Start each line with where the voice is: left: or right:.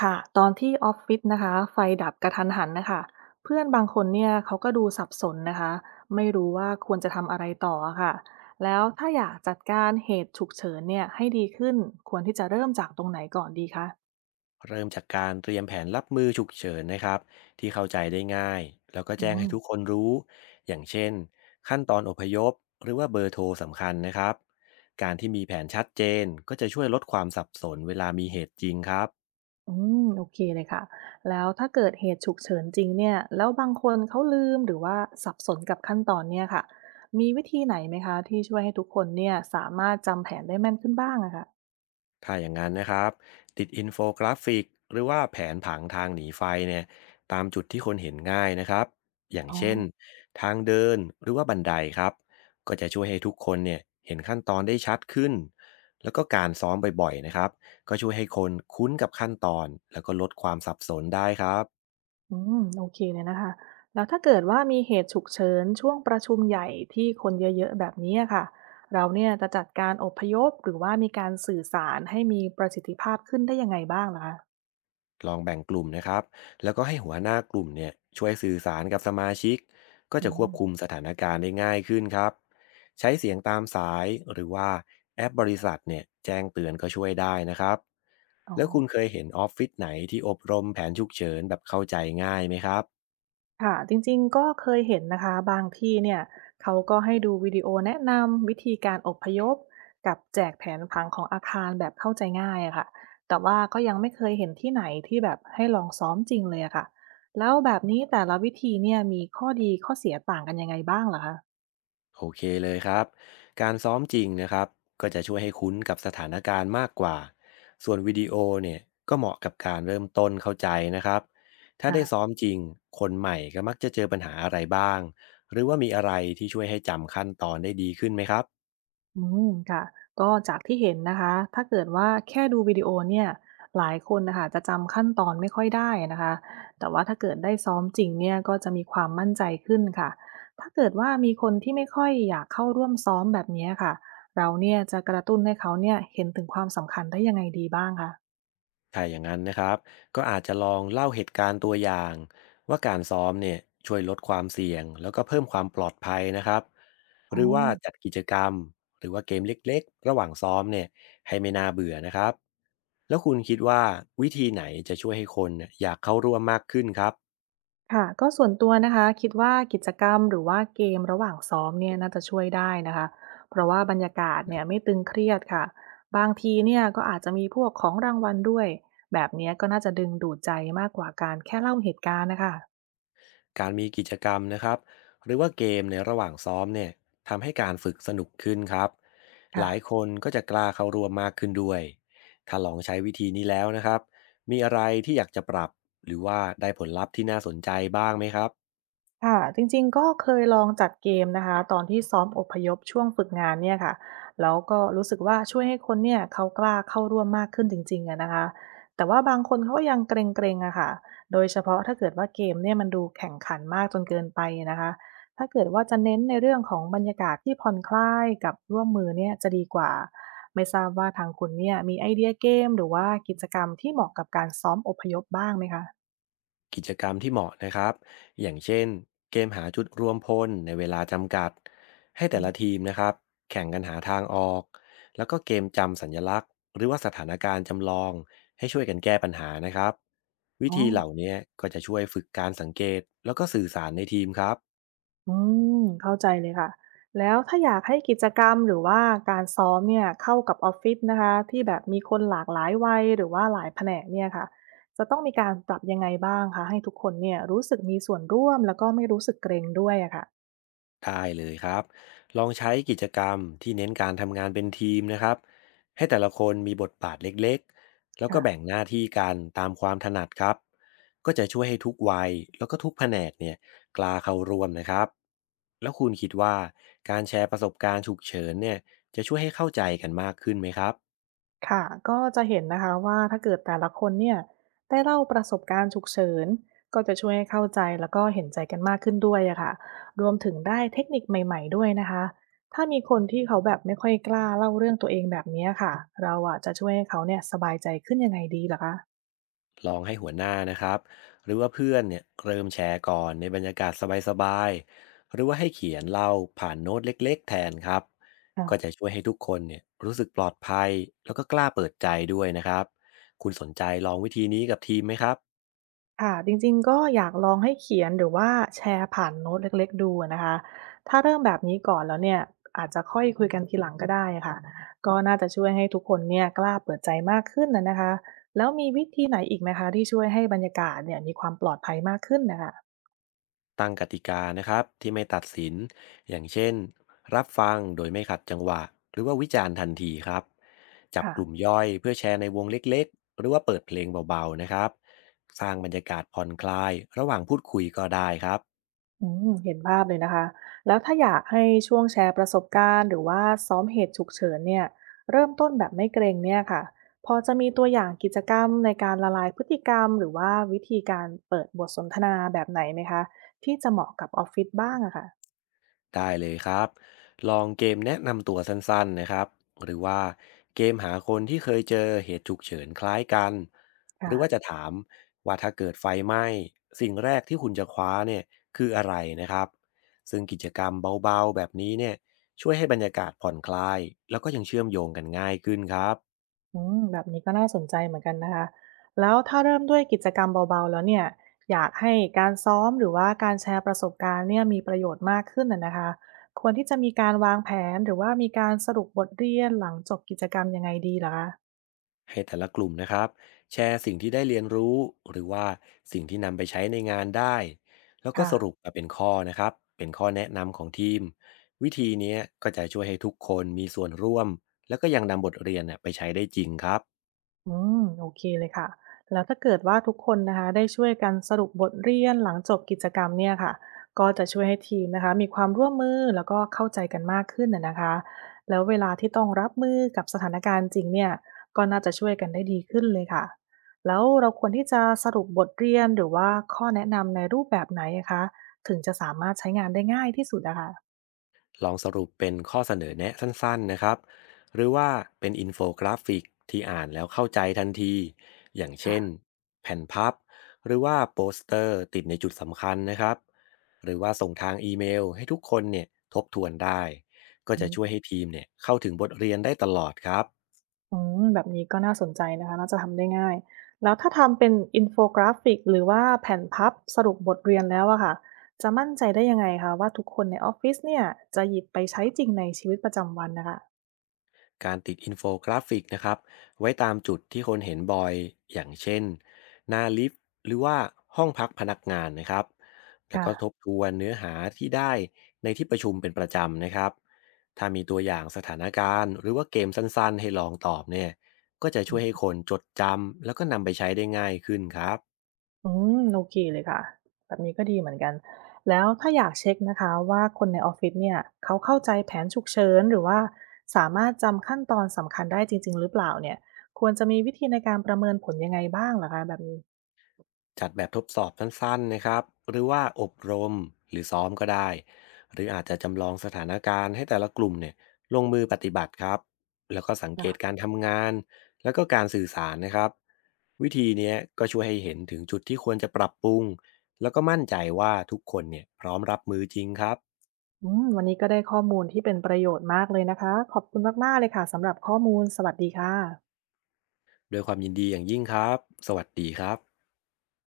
right: ค่ะตอนที่ออฟฟิศนะคะไฟดับกระทันหันนะคะเพื่อนบางคนเนี่ยเขาก็ดูสับสนนะคะไม่รู้ว่าควรจะทำอะไรต่ออะค่ะแล้วถ้าอยากจัดการเหตุฉุกเฉินเนี่ยให้ดีขึ้นควรที่จะเริ่มจากตรงไหนก่อนดีคะ
left: เริ่มจากการเตรียมแผนรับมือฉุกเฉินนะครับที่เข้าใจได้ง่ายแล้วก็
right: อื
left: แจ้งให้
right: ม
left: ทุกคนรู้อย่างเช่นขั้นตอนอพยพหรือว่าเบอร์โทรสำคัญนะครับการที่มีแผนชัดเจนก็จะช่วยลดความสับสนเวลามีเหตุจริงครับ
right: อืมโอเคเลยค่ะแล้วถ้าเกิดเหตุฉุกเฉินจริงเนี่ยแล้วบางคนเขาลืมหรือว่าสับสนกับขั้นตอนเนี่ยค่ะมีวิธีไหนไหมคะที่ช่วยให้ทุกคนเนี่ยสามารถจำแผนได้แม่นขึ้นบ้างอะค่ะ
left: ถ้าอย่างนั้นนะครับติดอินโฟกราฟิกหรือว่าแผนผังทางหนีไฟเนี่ยตามจุดที่คนเห็นง่ายนะครับอย่าง
right: อ๋อ
left: เช่นทางเดินหรือว่าบันไดครับก็จะช่วยให้ทุกคนเนี่ยเห็นขั้นตอนได้ชัดขึ้นแล้วก็การซ้อมบ่อยๆนะครับก็ช่วยให้คนคุ้นกับขั้นตอนแล้วก็ลดความสับสนได้ครับ
right: อืมโอเคเลยนะคะแล้วถ้าเกิดว่ามีเหตุฉุกเฉินช่วงประชุมใหญ่ที่คนเยอะๆแบบนี้อะค่ะเราเนี่ยจะจัดการอพยพหรือว่ามีการสื่อสารให้มีประสิทธิภาพขึ้นได้ยังไงบ้างล่ะคะ
left: ลองแบ่งกลุ่มนะครับ แล้วก็ให้หัวหน้ากลุ่มเนี่ยช่วยสื่อสารกับสมาชิก ก็
right: อื
left: จะควบ
right: ม
left: คุมสถานการณ์ได้ง่ายขึ้นครับ ใช้เสียงตามสายหรือว่าแอปบริษัทเนี่ยแจ้งเตือนก็ช่วยได้นะครับ
right: อ๋อ
left: แล้วคุณเคยเห็นออฟฟิศไหนที่อบรมแผนฉุกเฉินแบบเข้าใจง่ายไหมครับ
right: ค่ะจริงๆก็เคยเห็นนะคะบางที่เนี่ยเขาก็ให้ดูวิดีโอแนะนำวิธีการอพยพกับแจกแผนผังของอาคารแบบเข้าใจง่ายอะค่ะแต่ว่าก็ยังไม่เคยเห็นที่ไหนที่แบบให้ลองซ้อมจริงเลยอะค่ะแล้วแบบนี้แต่ละวิธีเนี่ยมีข้อดีข้อเสียต่างกันยังไงบ้างเหรอคะ
left: โอเคเลยครับการซ้อมจริงนะครับก็จะช่วยให้คุ้นกับสถานการณ์มากกว่าส่วนวิดีโอเนี่ยก็เหมาะกับการเริ่มต้นเข้าใจนะครับถ้า
right: ค่ะ
left: ได้ซ้อมจริงคนใหม่ก็มักจะเจอปัญหาอะไรบ้างหรือว่ามีอะไรที่ช่วยให้จำขั้นตอนได้ดีขึ้นไหมครับ
right: อืมค่ะก็จากที่เห็นนะคะถ้าเกิดว่าแค่ดูวิดีโอเนี่ยหลายคนนะค่ะจะจำขั้นตอนไม่ค่อยได้นะคะแต่ว่าถ้าเกิดได้ซ้อมจริงเนี่ยก็จะมีความมั่นใจขึ้นค่ะถ้าเกิดว่ามีคนที่ไม่ค่อยอยากเข้าร่วมซ้อมแบบเนี้ยค่ะเราเนี่ยจะกระตุ้นให้เขาเนี่ยเห็นถึงความสำคัญได้ยังไงดีบ้างคะ
left: ถ้าอย่างนั้นนะครับก็อาจจะลองเล่าเหตุการณ์ตัวอย่างว่าการซ้อมเนี่ยช่วยลดความเสี่ยงแล้วก็เพิ่มความปลอดภัยนะครับห
right: อ๋อ
left: รือว่าจัดกิจกรรมหรือว่าเกมเล็กๆระหว่างซ้อมเนี่ยให้ไม่น่าเบื่อนะครับแล้วคุณคิดว่าวิธีไหนจะช่วยให้คนเนี่ยอยากเข้าร่วมมากขึ้นครับ
right: ค่ะก็ส่วนตัวนะคะคิดว่ากิจกรรมหรือว่าเกมระหว่างซ้อมเนี่ยน่าจะช่วยได้นะคะเพราะว่าบรรยากาศเนี่ยไม่ตึงเครียดค่ะบางทีเนี่ยก็อาจจะมีพวกของรางวัลด้วยแบบเนี้ยก็น่าจะดึงดูดใจมากกว่าการแค่เล่าเหตุการณ์นะคะ
left: การมีกิจกรรมนะครับหรือว่าเกมในระหว่างซ้อมเนี่ยทำให้การฝึกสนุกขึ้นครับห
right: ค่ะ
left: ลายคนก็จะกล้าเข้าร่วมมากขึ้นด้วยถ้าลองใช้วิธีนี้แล้วนะครับมีอะไรที่อยากจะปรับหรือว่าได้ผลลัพธ์ที่น่าสนใจบ้างไหมครับ
right: ค่ะจริงๆก็เคยลองจัดเกมนะคะตอนที่ซ้อมอพยพช่วงฝึกงานเนี่ยค่ะแล้วก็รู้สึกว่าช่วยให้คนเนี่ยเขากล้าเข้าร่วมมากขึ้นจริงๆอะนะคะแต่ว่าบางคนเขาก็ยังเกรงๆอะค่ะโดยเฉพาะถ้าเกิดว่าเกมเนี่ยมันดูแข่งขันมากจนเกินไปนะคะถ้าเกิดว่าจะเน้นในเรื่องของบรรยากาศที่ผ่อนคลายกับร่วมมือเนี่ยจะดีกว่าไม่ทราบว่าทางคุณเนี่ยมีไอเดียเกมหรือว่ากิจกรรมที่เหมาะกับการซ้อมอพยพบ้างไหมคะ
left: กิจกรรมที่เหมาะนะครับ อย่างเช่นเกมหาจุดรวมพลในเวลาจำกัด ให้
right: อื
left: แต่ละ
right: ม
left: ทีมนะครับแข่งกันหาทางออก แล้วก็เกมจำสัญลักษณ์หรือว่าสถานการณ์จำลองให้ช่วยกันแก้ปัญหานะครับ วิ
right: อ๋อ
left: ธีเหล่านี้ก็จะช่วยฝึกการสังเกตแล้วก็สื่อสารในทีมครับ
right: อืมเข้าใจเลยค่ะแล้วถ้าอยากให้กิจกรรมหรือว่าการซ้อมเนี่ยเข้ากับออฟฟิศนะคะที่แบบมีคนหลากหลายวัยหรือว่าหลายแผนกเนี่ยค่ะจะต้องมีการปรับยังไงบ้างคะให้ทุกคนเนี่ยรู้สึกมีส่วนร่วมแล้วก็ไม่รู้สึกเกรงด้วยอะค่ะ
left: ได้เลยครับลองใช้กิจกรรมที่เน้นการทำงานเป็นทีมนะครับให้แต่ละคนมีบทบาทเล็กๆแล้วก็แบ่ง
right: ค่ะ
left: หน้าที่กันตามความถนัดครับก็จะช่วยให้ทุกวัยแล้วก็ทุกแผนกเนี่ยกล้าเข้าร่วมนะครับแล้วคุณคิดว่าการแชร์ประสบการณ์ฉุกเฉินเนี่ยจะช่วยให้เข้าใจกันมากขึ้นไหมครับ
right: ค่ะก็จะเห็นนะคะว่าถ้าเกิดแต่ละคนเนี่ยได้เล่าประสบการณ์ฉุกเฉินก็จะช่วยให้เข้าใจแล้วก็เห็นใจกันมากขึ้นด้วยอะค่ะรวมถึงได้เทคนิคใหม่ๆด้วยนะคะถ้ามีคนที่เขาแบบไม่ค่อยกล้าเล่าเรื่องตัวเองแบบเนี้ยค่ะเราอะจะช่วยให้เขาเนี่ยสบายใจขึ้นยังไงดีหรอคะ
left: ลองให้หัวหน้านะครับหรือว่าเพื่อนเนี่ยเริ่มแชร์ก่อนในบรรยากาศสบายๆหรือว่าให้เขียนเล่าผ่านโน้ตเล็กๆแทนครับก็จะช่วยให้ทุกคนเนี่ยรู้สึกปลอดภัยแล้วก็กล้าเปิดใจด้วยนะครับคุณสนใจลองวิธีนี้กับทีมไหมครับ
right: ค่ะจริงๆก็อยากลองให้เขียนหรือว่าแชร์ผ่านโน้ตเล็กๆดูอะนะคะถ้าเริ่มแบบนี้ก่อนแล้วเนี่ยอาจจะค่อยคุยกันทีหลังก็ได้ค่ะก็น่าจะช่วยให้ทุกคนเนี่ยกล้าเปิดใจมากขึ้นน่ะนะคะแล้วมีวิธีไหนอีกไหมคะที่ช่วยให้บรรยากาศเนี่ยมีความปลอดภัยมากขึ้นน่ะค่ะ
left: ตั้งกติกานะครับที่ไม่ตัดสินอย่างเช่นรับฟังโดยไม่ขัดจังหวะหรือว่าวิจารณ์ทันทีครับจับกลุ่ม
right: ค่ะ
left: ย่อยเพื่อแชร์ในวงเล็กๆหรือว่าเปิดเพลงเบาๆนะครับสร้างบรรยากาศผ่อนคลายระหว่างพูดคุยก็ได้ครับ
right: อืมเห็นภาพเลยนะคะ แล้วถ้าอยากให้ช่วงแชร์ประสบการณ์หรือว่าซ้อมเหตุฉุกเฉินเนี่ยเริ่มต้นแบบไม่เกรงเนี่ยค่ะ พอจะมีตัวอย่างกิจกรรมในการละลายพฤติกรรมหรือว่าวิธีการเปิดบทสนทนาแบบไหนไหมคะที่จะเหมาะกับออฟฟิศบ้างอะค่ะ
left: ได้เลยครับลองเกมแนะนำตัวสั้นๆนะครับหรือว่าเกมหาคนที่เคยเจอเหตุฉุกเฉินคล้ายกันห
right: ค่ะ
left: รือว่าจะถามว่าถ้าเกิดไฟไหม้สิ่งแรกที่คุณจะคว้าเนี่ยคืออะไรนะครับซึ่งกิจกรรมเบาๆแบบนี้เนี่ยช่วยให้บรรยากาศผ่อนคลายแล้วก็ยังเชื่อมโยงกันง่ายขึ้นครับ
right: อืมแบบนี้ก็น่าสนใจเหมือนกันนะคะแล้วถ้าเริ่มด้วยกิจกรรมเบาๆแล้วเนี่ยอยากให้การซ้อมหรือว่าการแชร์ประสบการณ์เนี่ยมีประโยชน์มากขึ้นน่ะนะคะควรที่จะมีการวางแผนหรือว่ามีการสรุปบทเรียนหลังจบกิจกรรมยังไงดีเหรอคะ
left: ให้แต่ละกลุ่มนะครับแชร์สิ่งที่ได้เรียนรู้หรือว่าสิ่งที่นำไปใช้ในงานได้แล้วก็
right: ค่ะ
left: สรุปมาเป็นข้อนะครับเป็นข้อแนะนำของทีมวิธีเนี้ยก็จะช่วยให้ทุกคนมีส่วนร่วมแล้วก็ยังนำบทเรียนเนี่ยไปใช้ได้จริงครับ
right: อืมโอเคเลยค่ะแล้วถ้าเกิดว่าทุกคนนะคะได้ช่วยกันสรุปบทเรียนหลังจบกิจกรรมเนี่ยค่ะก็จะช่วยให้ทีมนะคะมีความร่วมมือแล้วก็เข้าใจกันมากขึ้นนะนะคะแล้วเวลาที่ต้องรับมือกับสถานการณ์จริงเนี่ยก็น่าจะช่วยกันได้ดีขึ้นเลยค่ะแล้วเราควรที่จะสรุปบทเรียนหรือว่าข้อแนะนำในรูปแบบไหนอะคะถึงจะสามารถใช้งานได้ง่ายที่สุดอะค่ะ
left: ลองสรุปเป็นข้อเสนอแนะสั้นๆนะครับหรือว่าเป็นอินโฟกราฟิกที่อ่านแล้วเข้าใจทันที อย่าง
right: ค่
left: เช่นแผ่นพับหรือว่าโปสเตอร์ติดในจุดสำคัญนะครับหรือว่าส่งทางอีเมลให้ทุกคนเนี่ยทบทวนได้ ก็จะช่วย
right: ะ
left: ให้ทีมเนี่ยเข้าถึงบทเรียนได้ตลอดครับ
right: อืมแบบนี้ก็น่าสนใจนะคะน่าจะทำได้ง่ายแล้วถ้าทำเป็นอินโฟกราฟิกหรือว่าแผ่นพับสรุปบทเรียนแล้วอะค่ะจะมั่นใจได้ยังไงคะว่าทุกคนในออฟฟิศเนี่ยจะหยิบไปใช้จริงในชีวิตประจำวันนะคะ
left: การติดอินโฟกราฟิกนะครับไว้ตามจุดที่คนเห็นบ่อยอย่างเช่นหน้าลิฟต์หรือว่าห้องพักพนักงานนะครับแล้ว
right: ค่ะ
left: ก็ทบทวนเนื้อหาที่ได้ในที่ประชุมเป็นประจำนะครับถ้ามีตัวอย่างสถานการณ์หรือว่าเกมสั้นๆให้ลองตอบเนี่ยก็จะช่วยให้
right: อืม
left: คนจดจำแล้วก็นำไปใช้ได้ง่ายขึ้นครับ
right: โอเคเลยค่ะแบบนี้ก็ดีเหมือนกันแล้วถ้าอยากเช็คนะคะว่าคนในออฟฟิศเนี่ยเขาเข้าใจแผนฉุกเฉินหรือว่าสามารถจำขั้นตอนสำคัญได้จริงๆหรือเปล่าเนี่ยควรจะมีวิธีในการประเมินผลยังไงบ้างเหรอคะแบบนี
left: จัดแบบทดสอบสั้นๆนะครับหรือว่าอบรมหรือซ้อมก็ได้หรืออาจจะจำลองสถานการณ์ให้แต่ละกลุ่มเนี่ยลงมือปฏิบัติครับแล้วก็สังเกต
right: ้
left: การทำงานแล้วก็การสื่อสารนะครับวิธีเนี้ยก็ช่วยให้เห็นถึงจุดที่ควรจะปรับปรุงแล้วก็มั่นใจว่าทุกคนเนี่ยพร้อมรับมือจริงครับ
right: อืมวันนี้ก็ได้ข้อมูลที่เป็นประโยชน์มากเลยนะคะขอบคุณมากๆเลยค่ะสำหรับข้อมูลสวัสดีค่ะ
left: โดวยความยินดีอย่างยิ่งครับสวัสดีครับ